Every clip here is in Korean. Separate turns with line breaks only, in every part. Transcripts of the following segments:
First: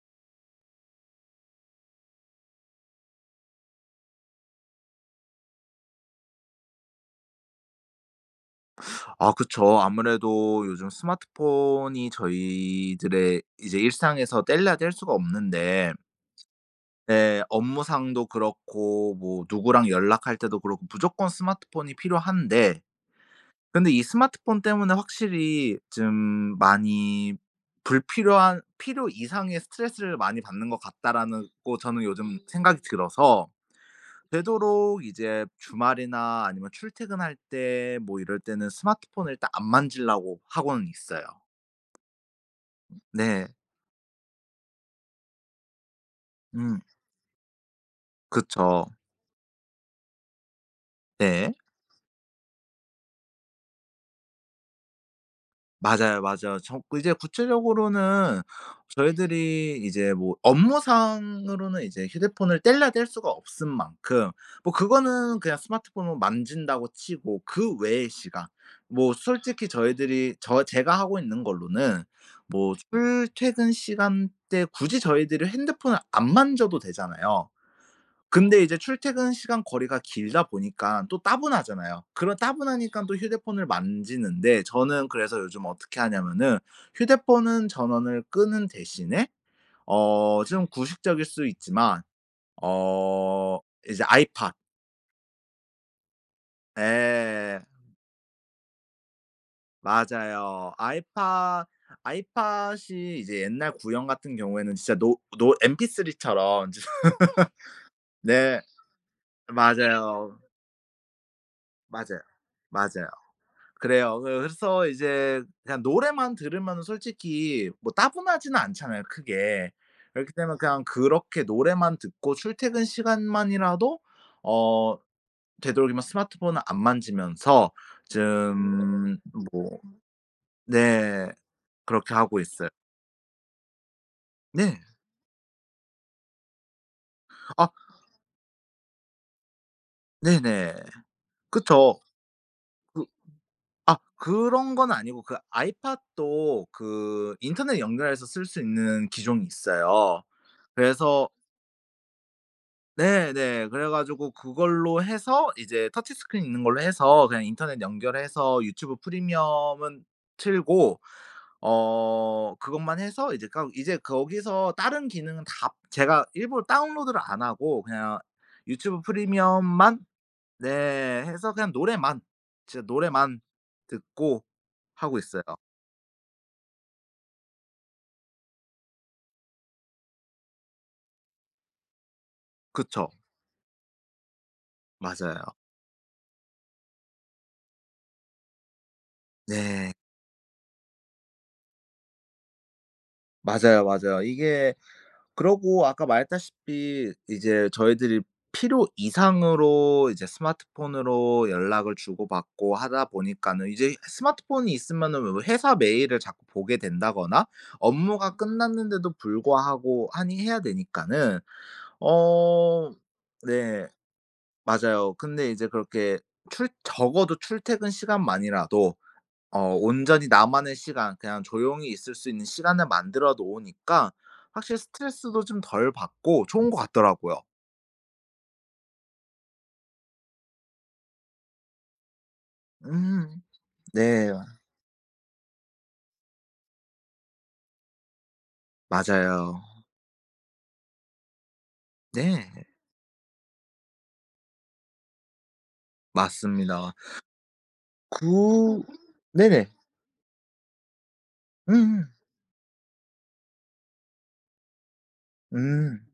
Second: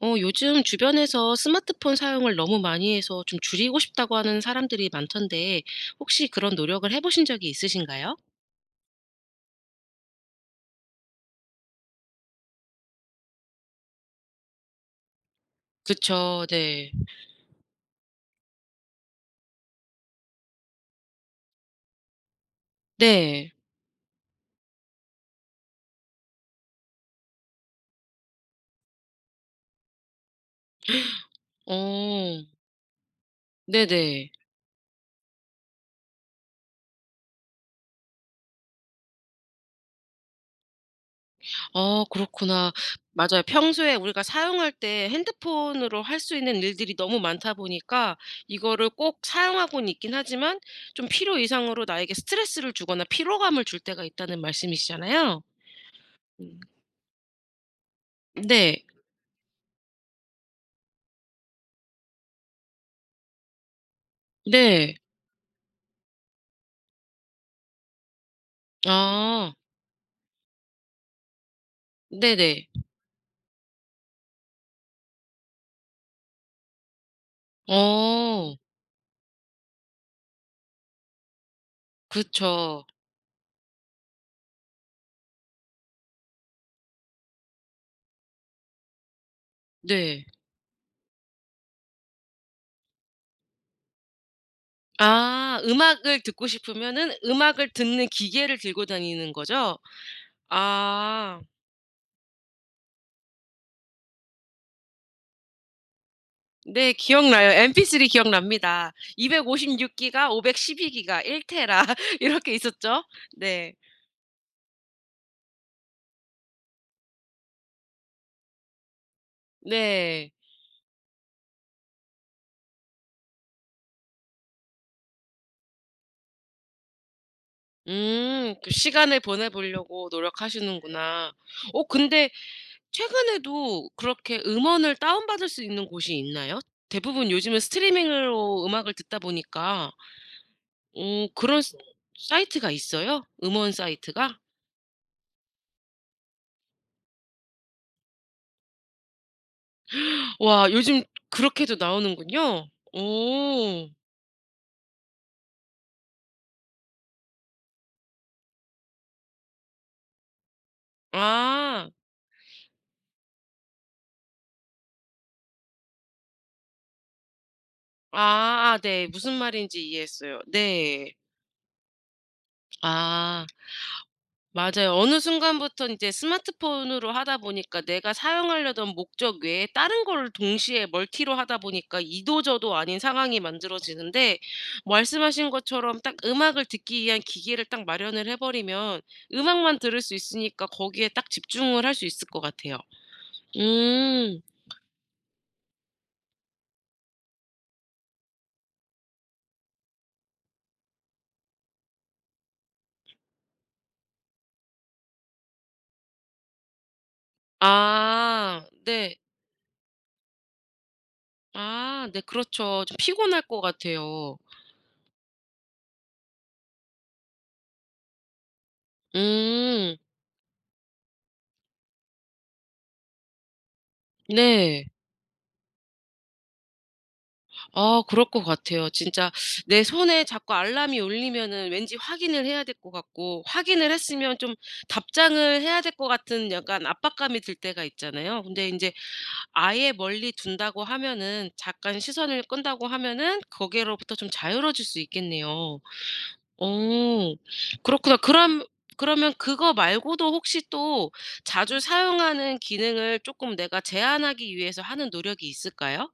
요즘 주변에서 스마트폰 사용을 너무 많이 해서 좀 줄이고 싶다고 하는 사람들이 많던데 혹시 그런 노력을 해 보신 적이 있으신가요?
아 그쵸. 아무래도 요즘 스마트폰이 저희들의 이제 일상에서 뗄래야 뗄 수가 없는데
그쵸. 네.
네 업무상도 그렇고 뭐 누구랑 연락할 때도 그렇고 무조건 스마트폰이 필요한데
네.
근데 이 스마트폰 때문에 확실히 좀 많이 불필요한 '필요 이상의 스트레스를 많이 받는 것 같다.'라는 거 저는 요즘
어.
생각이 들어서
네네.
되도록 이제 주말이나 아니면 출퇴근할 때 뭐 이럴 때는 스마트폰을 일단 안 만지려고 하고는 있어요.
아 그렇구나. 맞아요.
네.
평소에 우리가 사용할 때 핸드폰으로 할 수 있는
음.
일들이 너무 많다 보니까
그쵸.
이거를 꼭 사용하고는 있긴 하지만 좀 필요
네.
이상으로 나에게 스트레스를 주거나 피로감을 줄 때가 있다는 말씀이시잖아요.
맞아요, 맞아요.
음.
정 그 이제 구체적으로는
네.
저희들이 이제 뭐 업무상으로는 이제 휴대폰을 뗄래야 뗄 수가 없은 만큼 뭐
네.
그거는 그냥 스마트폰으로 만진다고 치고 그 외의 시간 뭐
아.
솔직히 저희들이 제가 하고 있는 걸로는
네네.
뭐 출퇴근 시간대 굳이 저희들이 핸드폰을 안 만져도 되잖아요.
어
근데 이제 출퇴근 시간 거리가 길다 보니까 또 따분하잖아요. 그런 따분하
그쵸.
니까 또 휴대폰을 만지는데 저는 그래서 요즘 어떻게 하냐면은 휴대폰은 전원을 끄는 대신에
네.
어 좀 구식적일 수 있지만 어 이제 아이팟
아 음악을 듣고 싶으면은
예.
음악을 듣는 기계를 들고 다니는 거죠?
맞아요.
아
아이팟이 이제 옛날 구형 같은 경우에는 진짜 노 MP3 처럼
네, 기억나요. MP3
네.
기억납니다. 256 기가,
맞아요.
512 기가, 1 테라
맞아요.
이렇게 있었죠?
맞아요.
네.
그래요. 그 그래서 이제 그냥 노래만 들으면 솔직히 뭐 따분하지는 않잖아요 크게.
네.
그렇기 때문에 그냥 그렇게 노래만 듣고 출퇴근 시간만이라도 어 되도록이면 스마트폰을 안 만지면서
음, 그
좀
시간을 보내
뭐
보려고
네.
노력하시는구나. 어
그렇게
근데
하고 있어요.
최근에도 그렇게
네.
음원을 다운받을 수 있는 곳이 있나요? 대부분 요즘은
아
스트리밍으로 음악을 듣다 보니까.
네네.
어 그런 스
그쵸.
사이트가
그
있어요? 음원
아
사이트가?
그런 건 아니고 그 아이팟도 그 인터넷 연결해서 쓸 수 있는 기종이 있어요.
와, 요즘
그래서
그렇게도 나오는군요.
네네.
오.
그래 가지고 그걸로 해서 이제 터치 스크린 있는 걸로 해서 그냥 인터넷 연결해서 유튜브 프리미엄은 틀고
아.
어 그것만 해서 이제 까 이제 거기서 다른 기능은 다 제가 일부러 다운로드를 안 하고 그냥
아 아
유튜브
네. 무슨 말인지
프리미엄만
이해했어요. 네.
네 해서 그냥 노래만 진짜 노래만
아.
듣고
맞아요.
하고
어느
있어요.
순간부터 이제 스마트폰으로 하다 보니까 내가 사용하려던 목적 외에 다른 거를 동시에 멀티로 하다 보니까 이도저도 아닌
그쵸.
상황이 만들어지는데,
맞아요.
말씀하신 것처럼 딱 음악을 듣기 위한 기기를 딱 마련을 해 버리면 음악만
네.
들을 수 있으니까 거기에 딱 집중을 할 수 있을 것 같아요.
맞아요, 맞아요.
음.
이게 그러고 아까 말했다시피 이제 저희들이 필요 이상으로 이제 스마트폰으로 연락을 주고받고 하다 보니까는 이제 스마트폰이 있으면은 왜 회사 메일을 자꾸 보게 된다거나 업무가
아
끝났는데도
네.
불구하고 하니 해야 되니까는
아 네 그렇죠.
어
좀 피곤할 것
네
같아요.
맞아요. 근데 이제 그렇게 출 적어도 출퇴근 시간만이라도 어
음.
온전히 나만의 시간 그냥 조용히 있을 수 있는 시간을 만들어 놓으니까 확실히
네.
스트레스도 좀 덜 받고 좋은 것 같더라고요.
아 그럴 것 같아요. 진짜 내 손에 자꾸 알람이 울리면은 왠지 확인을 해야 될 것 같고,
음.
확인을
네.
했으면 좀 답장을 해야 될 것 같은 약간 압박감이 들 때가 있잖아요. 근데 이제
맞아요.
아예 멀리 둔다고 하면은, 잠깐 시선을
네.
끈다고 하면은 거기로부터 좀 자유로워질 수 있겠네요.
맞습니다.
오 그렇구나. 그럼,
구
그러면
네네.
그거 말고도 혹시 또 자주
음음.
사용하는 기능을 조금 내가 제한하기 위해서 하는 노력이
음.
있을까요?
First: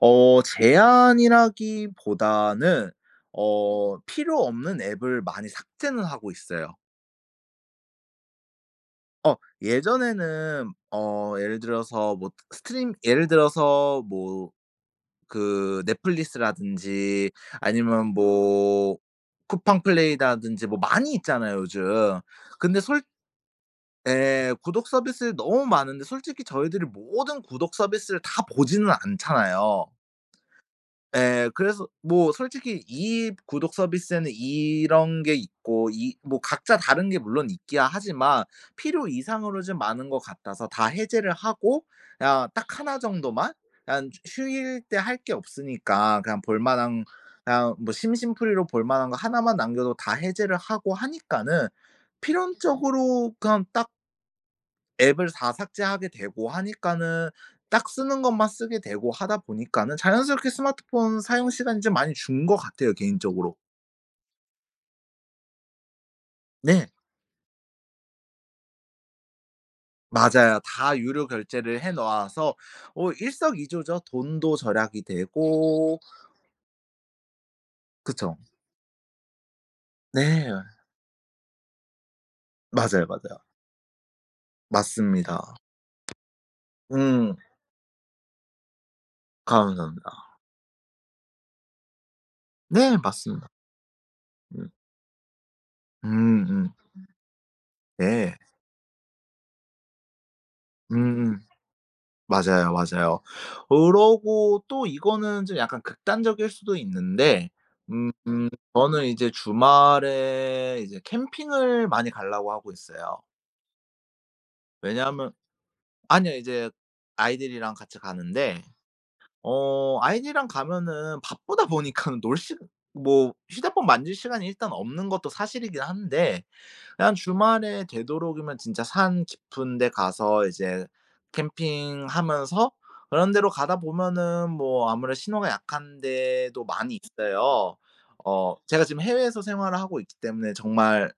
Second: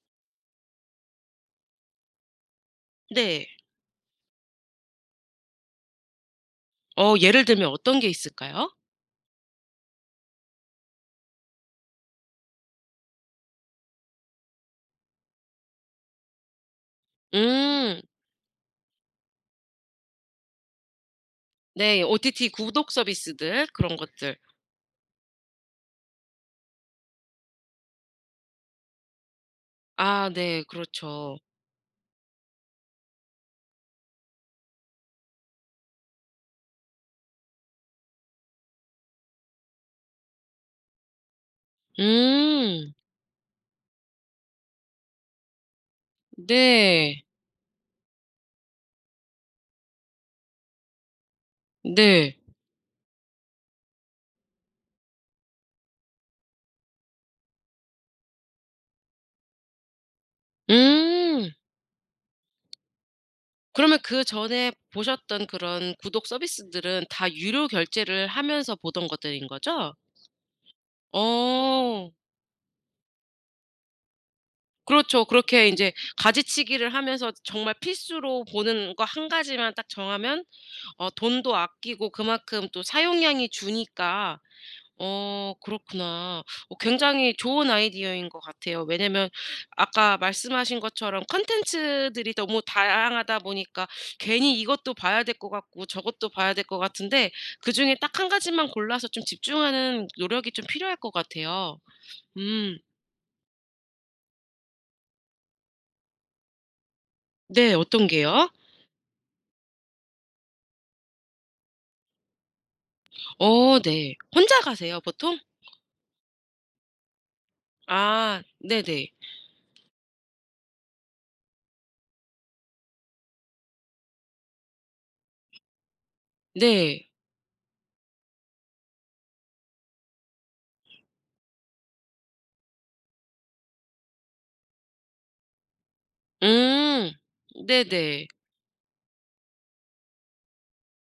어 제한이라기보다는
네.
필요 없는 앱을 많이 삭제는 하고 있어요.
어 예를 들면 어떤 게 있을까요?
어 예전에는 예를 들어서 뭐 스트림 예를 들어서 뭐 그 넷플릭스라든지
음.
아니면 뭐 쿠팡 플레이라든지 뭐 많이 있잖아요
네.
요즘.
OTT
근데
구독
솔
서비스들, 그런 것들.
예. 구독 서비스 너무 많은데 솔직히 저희들이 모든 구독 서비스를 다 보지는 않잖아요.
아 네. 그렇죠.
예. 그래서 뭐 솔직히 이 구독 서비스에는 이런 게 있고 이 뭐 각자 다른 게 물론 있기야 하지만 필요 이상으로 좀 많은 것 같아서 다 해제를 하고 그냥 딱
음.
나 정도만 그냥 휴일 때 할 게 없으니까 그냥 볼 만한
네.
그냥 뭐 심심풀이로 볼 만한 거 하나만 남겨도 다 해제를 하고 하니까는
네.
필연적으로 그냥 딱 앱을 다 삭제하게 되고 하니까는 딱 쓰는 것만 쓰게 되고 하다 보니까는 자연스럽게 스마트폰
음.
사용 시간이 좀 많이 준 것 같아요 개인적으로.
그러면 그전에 보셨던 그런 구독
네.
서비스들은 다 유료 결제를 하면서 보던 것들인 거죠?
맞아요. 다 유료 결제를 해
어.
놓아서 어 일석이조죠. 돈도 절약이
그렇죠. 그렇게 인제
되고
가지치기를 하면서 정말
그쵸.
필수로 보는 거 한 가지만 딱 정하면
네.
어 돈도 아끼고 그만큼 또
맞아요, 맞아요.
사용량이 주니까. 어
맞습니다.
그렇구나. 어 굉장히
음.
좋은 아이디어인 것 같아요. 왜냐면
감사합니다.
아까 말씀하신 것처럼 컨텐츠들이 너무
네
다양하다
맞습니다.
보니까 괜히
음.
이것도 봐야 될 것 같고 저것도 봐야 될
음음.
것 같은데, 그중에 딱 한
네.
가지만 골라서 좀 집중하는 노력이 좀 필요할 것
음음.
같아요.
맞아요,
음.
맞아요. 그러고 또 이거는 좀 약간 극단적일 수도 있는데
네. 어떤
음 음,
게요?
저는 이제 주말에 이제 캠핑을 많이 가려고 하고 있어요.
어 네. 혼자 가세요
왜냐하면
보통?
아니요. 이제 아이들이랑 같이
아
가는데
네네.
어 아이들이랑 가면은 바쁘다 보니까는 놀 시간 뭐 휴대폰 만질 시간이 일단 없는 것도 사실이긴 한데
네.
그냥 주말에 되도록이면 진짜 산 깊은 데 가서 이제 캠핑하면서 그런 데로 가다 보면은 뭐 아무래도 신호가 약한 데도 많이
음.
있어요.
네네.
어 제가 지금 해외에서 생활을 하고 있기 때문에 정말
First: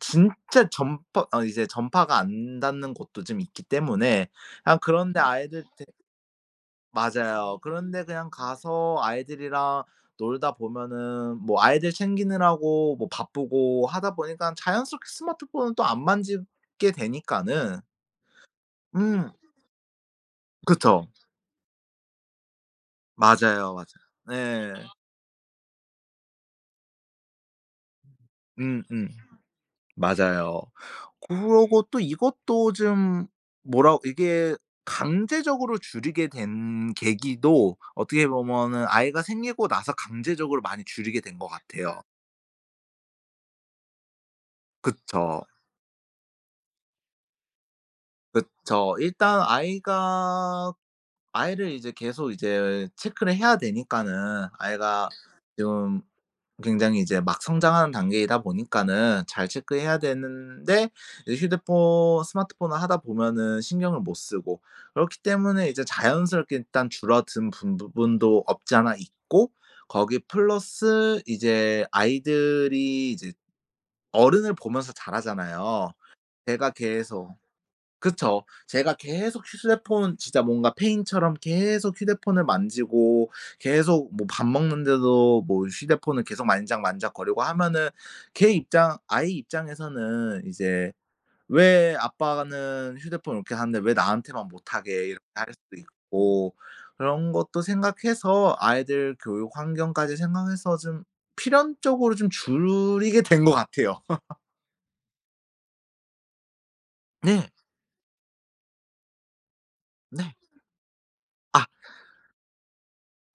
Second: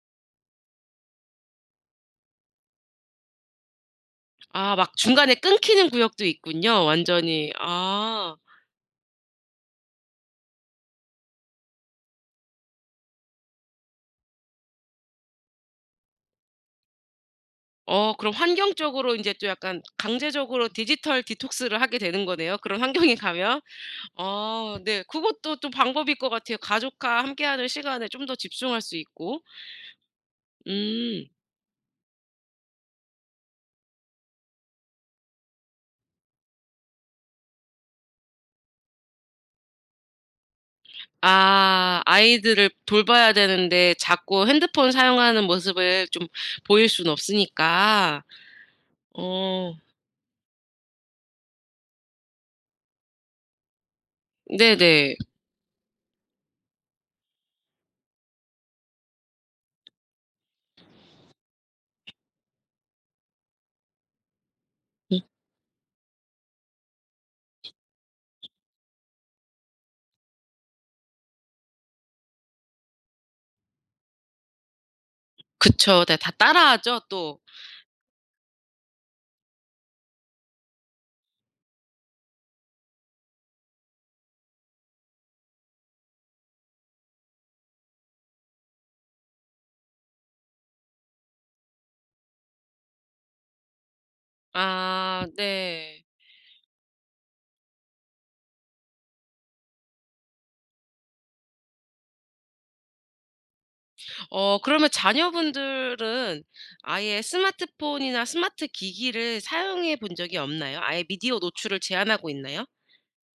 진짜 전파 어 이제 전파가 안 닿는 곳도 좀 있기 때문에
아
그냥
막
그런 데
중간에
아이들
끊기는 구역도 있군요 완전히.
맞아요. 그런데 그냥
아.
가서 아이들이랑 놀다 보면은 뭐 아이들 챙기느라고 뭐 바쁘고 하다 보니까 자연스럽게 스마트폰은 또 안 만지게 되니까는
어 그럼 환경적으로
음
인제 좀 약간 강제적으로
그쵸.
디지털 디톡스를 하게 되는 거네요, 그런 환경에 가면.
맞아요, 맞아요.
아
네.
네. 그것도 좀 방법일 것 같아요. 가족과 함께하는 시간에 좀 더 집중할 수
음음.
있고.
맞아요.
음.
그러고 또 이것도 좀 뭐라 이게 강제적으로 줄이게 된 계기도 어떻게 보면은 아이가 생기고 나서 강제적으로 많이 줄이게 된 것 같아요.
아 아이들을 돌봐야 되는데 자꾸 핸드폰 사용하는
그쵸.
모습을 좀 보일 수는 없으니까.
그쵸. 일단
어
아이가 아이를 이제 계속 이제 체크를 해야 되니까는 아이가
네네.
지금 굉장히 이제 막 성장하는 단계이다 보니까는 잘 체크해야 되는데 이제 휴대폰 스마트폰을 하다 보면은 신경을 못 쓰고 그렇기
음
때문에 이제 자연스럽게 일단 줄어든 분 부분도 없지 않아 있고 거기 플러스 이제 아이들이 이제 어른을 보면서 자라잖아요.
그쵸. 네 다
제가
따라하죠
계속
또.
그쵸. 제가 계속 휴대폰 진짜 뭔가 페인처럼 계속 휴대폰을 만지고 계속 뭐 밥 먹는데도 뭐 휴대폰을 계속 만지작만지작거리고 하면은 걔 입장 아이 입장에서는 이제 '왜 아빠는 휴대폰 이렇게 하는데 왜 나한테만 못하게.' 이렇게
아
할 수도
네.
있고 그런 것도 생각해서 아이들 교육 환경까지 생각해서 좀 필연적으로 좀 줄이게 된 것 같아요.
어 그러면 자녀분들은 아예
네.
스마트폰이나 스마트 기기를 사용해 본
네.
적이 없나요? 아예 미디어 노출을
아
제한하고 있나요?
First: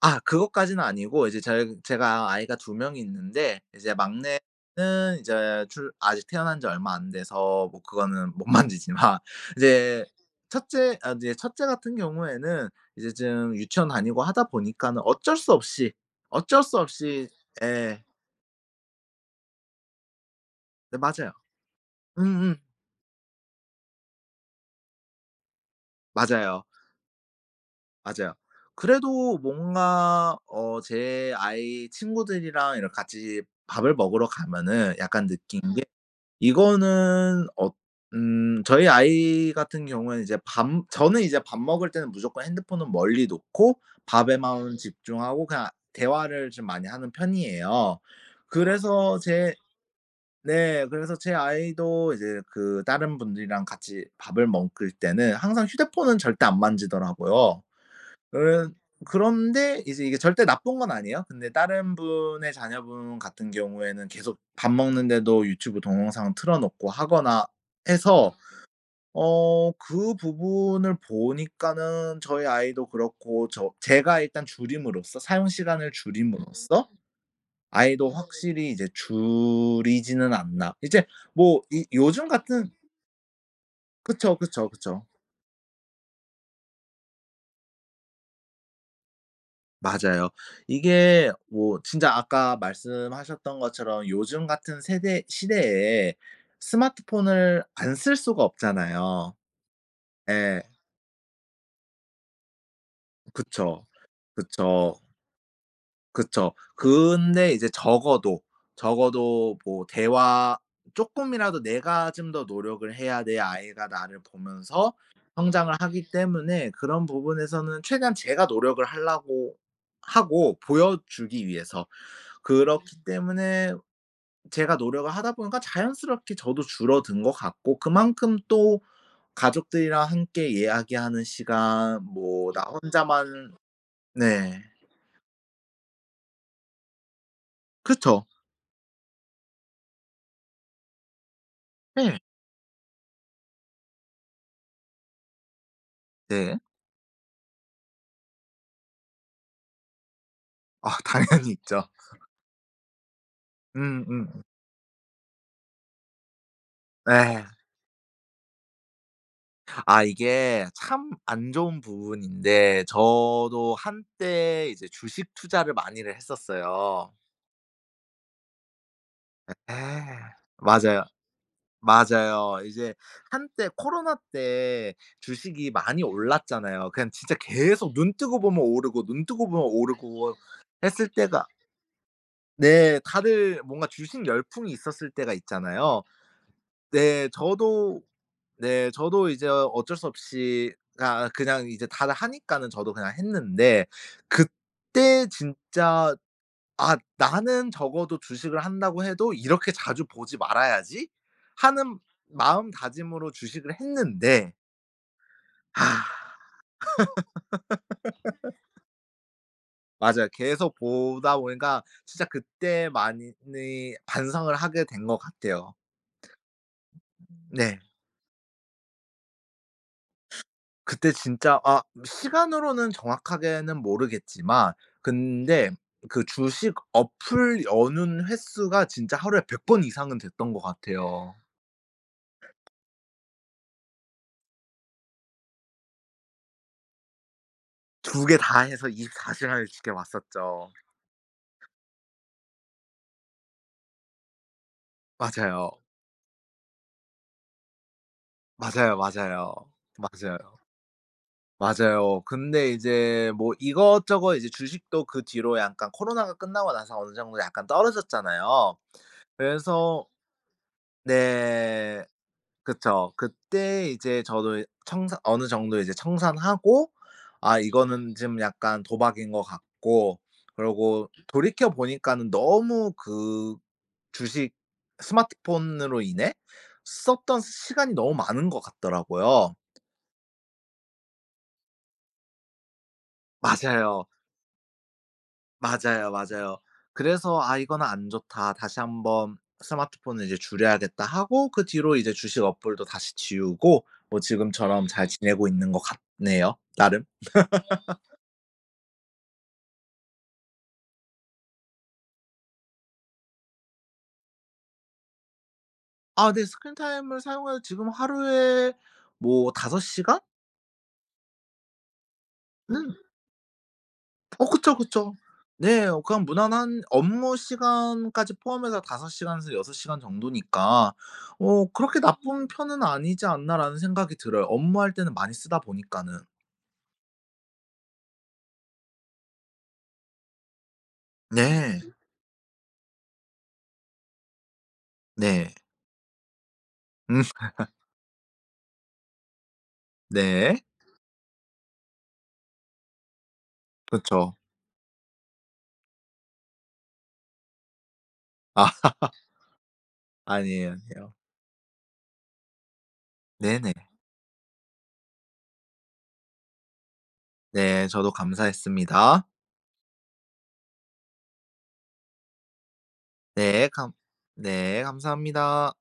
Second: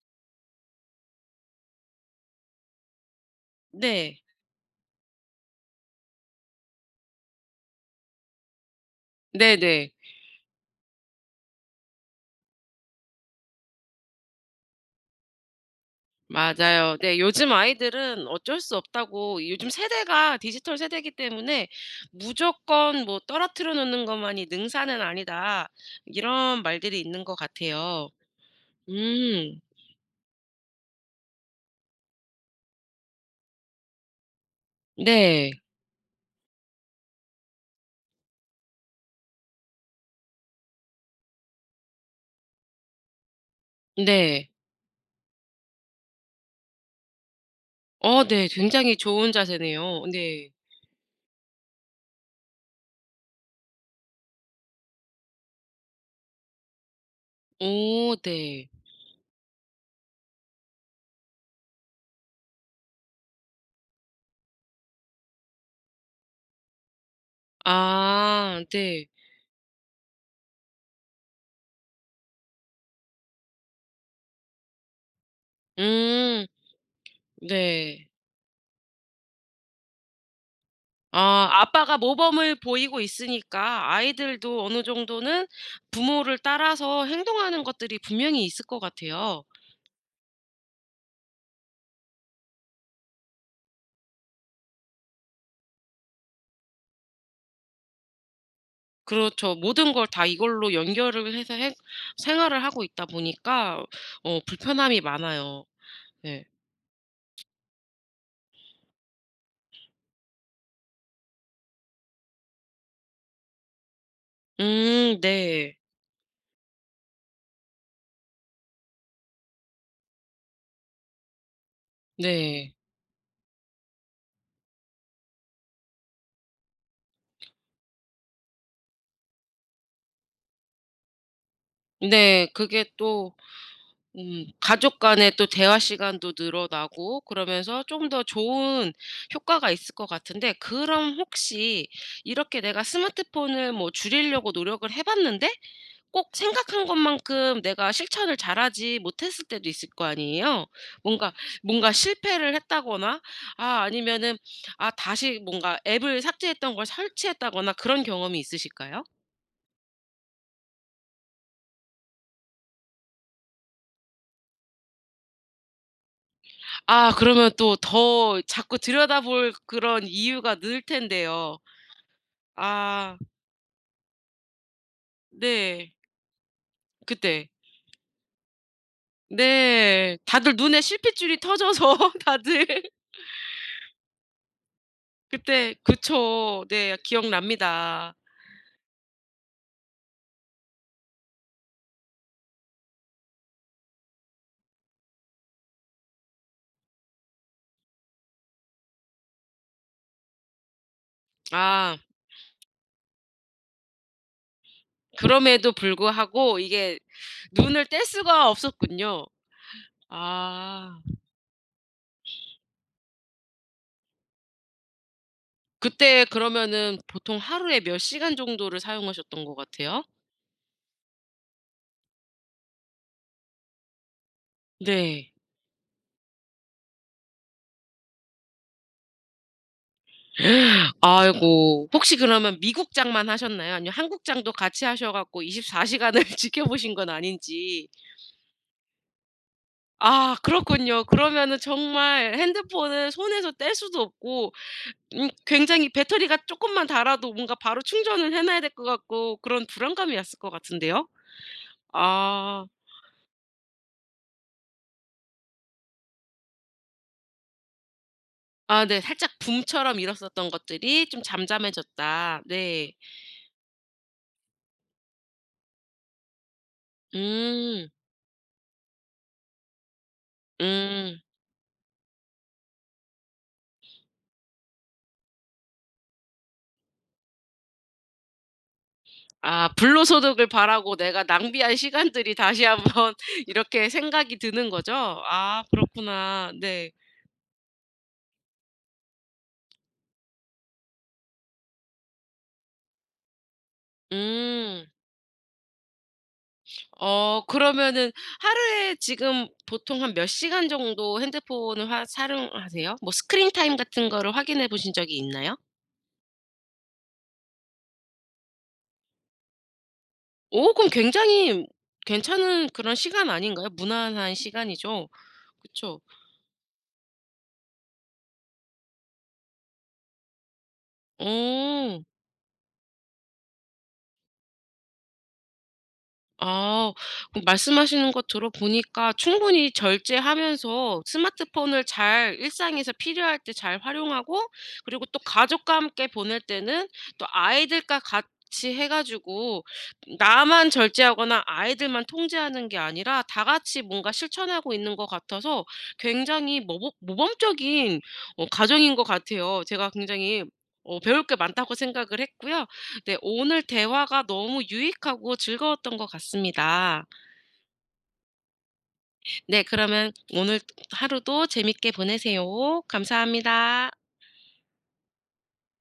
아 그것까지는 아니고 이제 절 제가 아이가 2명이 있는데 이제
네.
막내는 이제 출 아직 태어난 지 얼마 안 돼서 뭐 그거는 못 만지지만
네네.
이제 첫째 아 이제 첫째 같은 경우에는 이제 좀 유치원 다니고 하다 보니까는 어쩔 수 없이, 어쩔 수
맞아요. 네.
없이
요즘
예.
아이들은 어쩔 수 없다고, 요즘 세대가 디지털
네
세대이기
맞아요.
때문에
음음.
무조건 뭐 "떨어뜨려 놓는 것만이 능사는 아니다." 이런
맞아요,
말들이 있는 것 같아요.
맞아요. 그래도
음.
뭔가 어 제 아이 친구들이랑 이렇게 같이 밥을 먹으러 가면은 약간
네.
느낀 게 이거는 어 저희 아이 같은 경우에는 이제 밥 저는 이제 밥 먹을 때는 무조건 핸드폰은 멀리 놓고
네.
밥에만 집중하고 그냥 대화를 좀 많이 하는 편이에요. 아.
어 네. 굉장히
그래서
좋은
제
자세네요. 네.
네. 그래서 제 아이도 이제 그 다른 분들이랑 같이 밥을 먹을 때는 항상 휴대폰은 절대 안 만지더라고요.
오 네.
음 그런데 이제 이게 절대 나쁜 건 아니에요. 근데 다른 분의 자녀분 같은 경우에는 계속 밥 먹는데도 유튜브 동영상 틀어 놓고 하거나 해서
아 네.
어 그 부분을 보니까는 저희 아이도 그렇고 제가 일단 줄임으로써 사용 시간을
음
줄임으로써
네.
아이도 확실히 이제 줄이지는 않나. 이제
아
뭐 이
아빠가
요즘
모범을
같은
보이고 있으니까
그쵸,
아이들도
그쵸,
어느
그쵸.
정도는 부모를 따라서 행동하는 것들이 분명히 있을 것 같아요.
맞아요. 이게 뭐 진짜 아까 말씀하셨던 것처럼 요즘 같은 세대 시대에 스마트폰을 안 쓸 수가 없잖아요.
그렇죠. 모든 걸 다
예.
이걸로 연결을 해서 행 생활을 하고 있다 보니까
그쵸.
어
그쵸.
불편함이 많아요. 네.
그쵸. 근데 이제 적어도 뭐 대화 쪼끔이라도 '내가 좀 더 노력을 해야 내 아이가 나를 보면서 성장을
네.
하기 때문에 그런 부분에서는 최대한 제가 노력을 하려고 하고 보여주기 위해서
네.
그렇기 때문에 제가 노력을 하다 보니까 자연스럽게 저도 줄어든 것 같고 그만큼 또 가족들이랑 함께 이야기하는 시간
네.
뭐 나
그게 또
혼자만 네.
가족 간의 또 대화 시간도 늘어나고, 그러면서 좀 더
그쵸.
좋은 효과가 있을 것 같은데, 그럼 혹시
네.
이렇게 내가 스마트폰을 뭐 줄이려고 노력을 해 봤는데 꼭
네.
생각한 것만큼 내가 실천을 잘하지 못했을 때도 있을 거 아니에요.
아
뭔가,
당연히 있죠.
실패를 했다거나 아, 아니면은
음음.
아 다시 뭔가 앱을 삭제했던 걸
예.
설치했다거나 그런 경험이 있으실까요?
아 이게 참 안 좋은 부분인데 저도 한때 이제 주식 투자를 많이를
아
했었어요.
그러면 또 더 자꾸 들여다볼
예.
그런 이유가 늘
맞아요.
텐데요.
맞아요. 이제
아
한때 코로나 때 주식이
네.
많이 올랐잖아요. 그냥 진짜
그때.
계속 눈 뜨고 보면 오르고 눈 뜨고 보면
네.
오르고
다들 눈에
했을
실핏줄이
때가
터져서 다들
네 다들 뭔가 주식 열풍이 있었을 때가
그때.
있잖아요.
그쵸. 네.
네. 저도
기억납니다.
네 저도 이제 어쩔 수 없이 그 그냥 이제 다들 하니까는 저도 그냥 했는데 그때 진짜 '아 나는 적어도 주식을 한다고 해도 이렇게 자주 보지 말아야지.'
아,
하는 마음다짐으로 주식을 했는데
그럼에도
아
불구하고 이게 눈을 뗄 수가 없었군요.
맞아요. 계속
아.
보다 보니까 진짜 그때 많이 반성을 하게 된 것 같아요.
그때 그러면은 보통 하루에
네.
몇 시간 정도를 사용하셨던 것 같아요?
그때 진짜 아 시간으로는 정확하게는 모르겠지만
네.
근데 그 주식 어플 여는 횟수가 진짜 하루에 100번 이상은 됐던 것 같아요.
아이고. 혹시 그러면 미국장만 하셨나요? 아니면 한국장도 같이 하셔 갖고 24 시간을 지켜보신 건 아닌지.
2개 다 해서 24 시간을
아
지켜봤었죠.
그렇군요. 그러면은 정말 핸드폰을 손에서 뗄 수도 없고
맞아요.
굉장히 배터리가 쪼끔만 닳아도 뭔가 바로 충전을 해 놔야 될 것
맞아요,
같고, 그런
맞아요.
불안감이었을
맞아요.
것 같은데요.
맞아요.
아.
근데 이제 뭐 이것저것 이제 주식도 그 뒤로 약간 코로나가 끝나고 나서 어느 정도 약간 떨어졌잖아요.
아 네. 살짝 붐처럼
그래서
일었었던 것들이 좀
네.
잠잠해졌다. 네.
그쵸. 그때 이제 저도 청산 어느 정도 이제 청산하고 아
음.
이거는 좀 약간 도박인 것 같고 그러고
음.
돌이켜 보니까는 너무 그 주식 스마트폰으로 인해 썼던 시간이 너무 많은 것 같더라고요.
아 불로소득을 바라고 내가 낭비한 시간들이 다시 한번 이렇게
맞아요.
생각이 드는 거죠? 아
맞아요,
그렇구나.
맞아요.
네.
그래서 '아 이거는 안 좋다. 다시 한번 스마트폰을 이제 줄여야겠다.' 하고 그 뒤로 이제 주식 어플도 다시 지우고 뭐
음.
지금처럼 잘 지내고 있는 것 같네요 나름.
어 그러면은 하루에 지금 보통 한 몇 시간 정도 핸드폰을 화 사용하세요? 뭐 스크린 타임 같은 거를 확인해 보신 적이 있나요?
아 네. 스크린타임을 사용해서 지금 하루에 뭐 5시간?
오 그럼 굉장히 괜찮은 그런
음.
시간 아닌가요? 무난한
어 그쵸,
시간이죠.
그쵸. 네. 어
그쵸?
그냥 무난한 업무 시간까지 포함해서 5시간에서 6시간 정도니까 어 '그렇게
오.
나쁜 편은 아니지 않나.'라는 생각이 들어요. 업무할 때는 많이 쓰다 보니까는.
아. 그 말씀하시는 것 들어보니까 충분히 절제하면서
네.
스마트폰을
음.
잘 일상에서 필요할 때 잘 활용하고, 그리고 또
네.
가족과 함께 보낼 때는
음
또 아이들과 같이 해 가지고
네.
나만 절제하거나 아이들만 통제하는 게 아니라 다 같이 뭔가
그쵸.
실천하고 있는 것 같아서 굉장히 모범적인 어
아
가정인 것 같아요. 제가 굉장히
아니에요,
어
아니에요.
배울 게 많다고 생각을 했고요. 네. 오늘
네네.
대화가 너무 유익하고 즐거웠던 것 같습니다.
네. 저도 감사했습니다.
네. 그러면 오늘 하루도 재밌게 보내세요.
네.
감사합니다.
감 네. 감사합니다.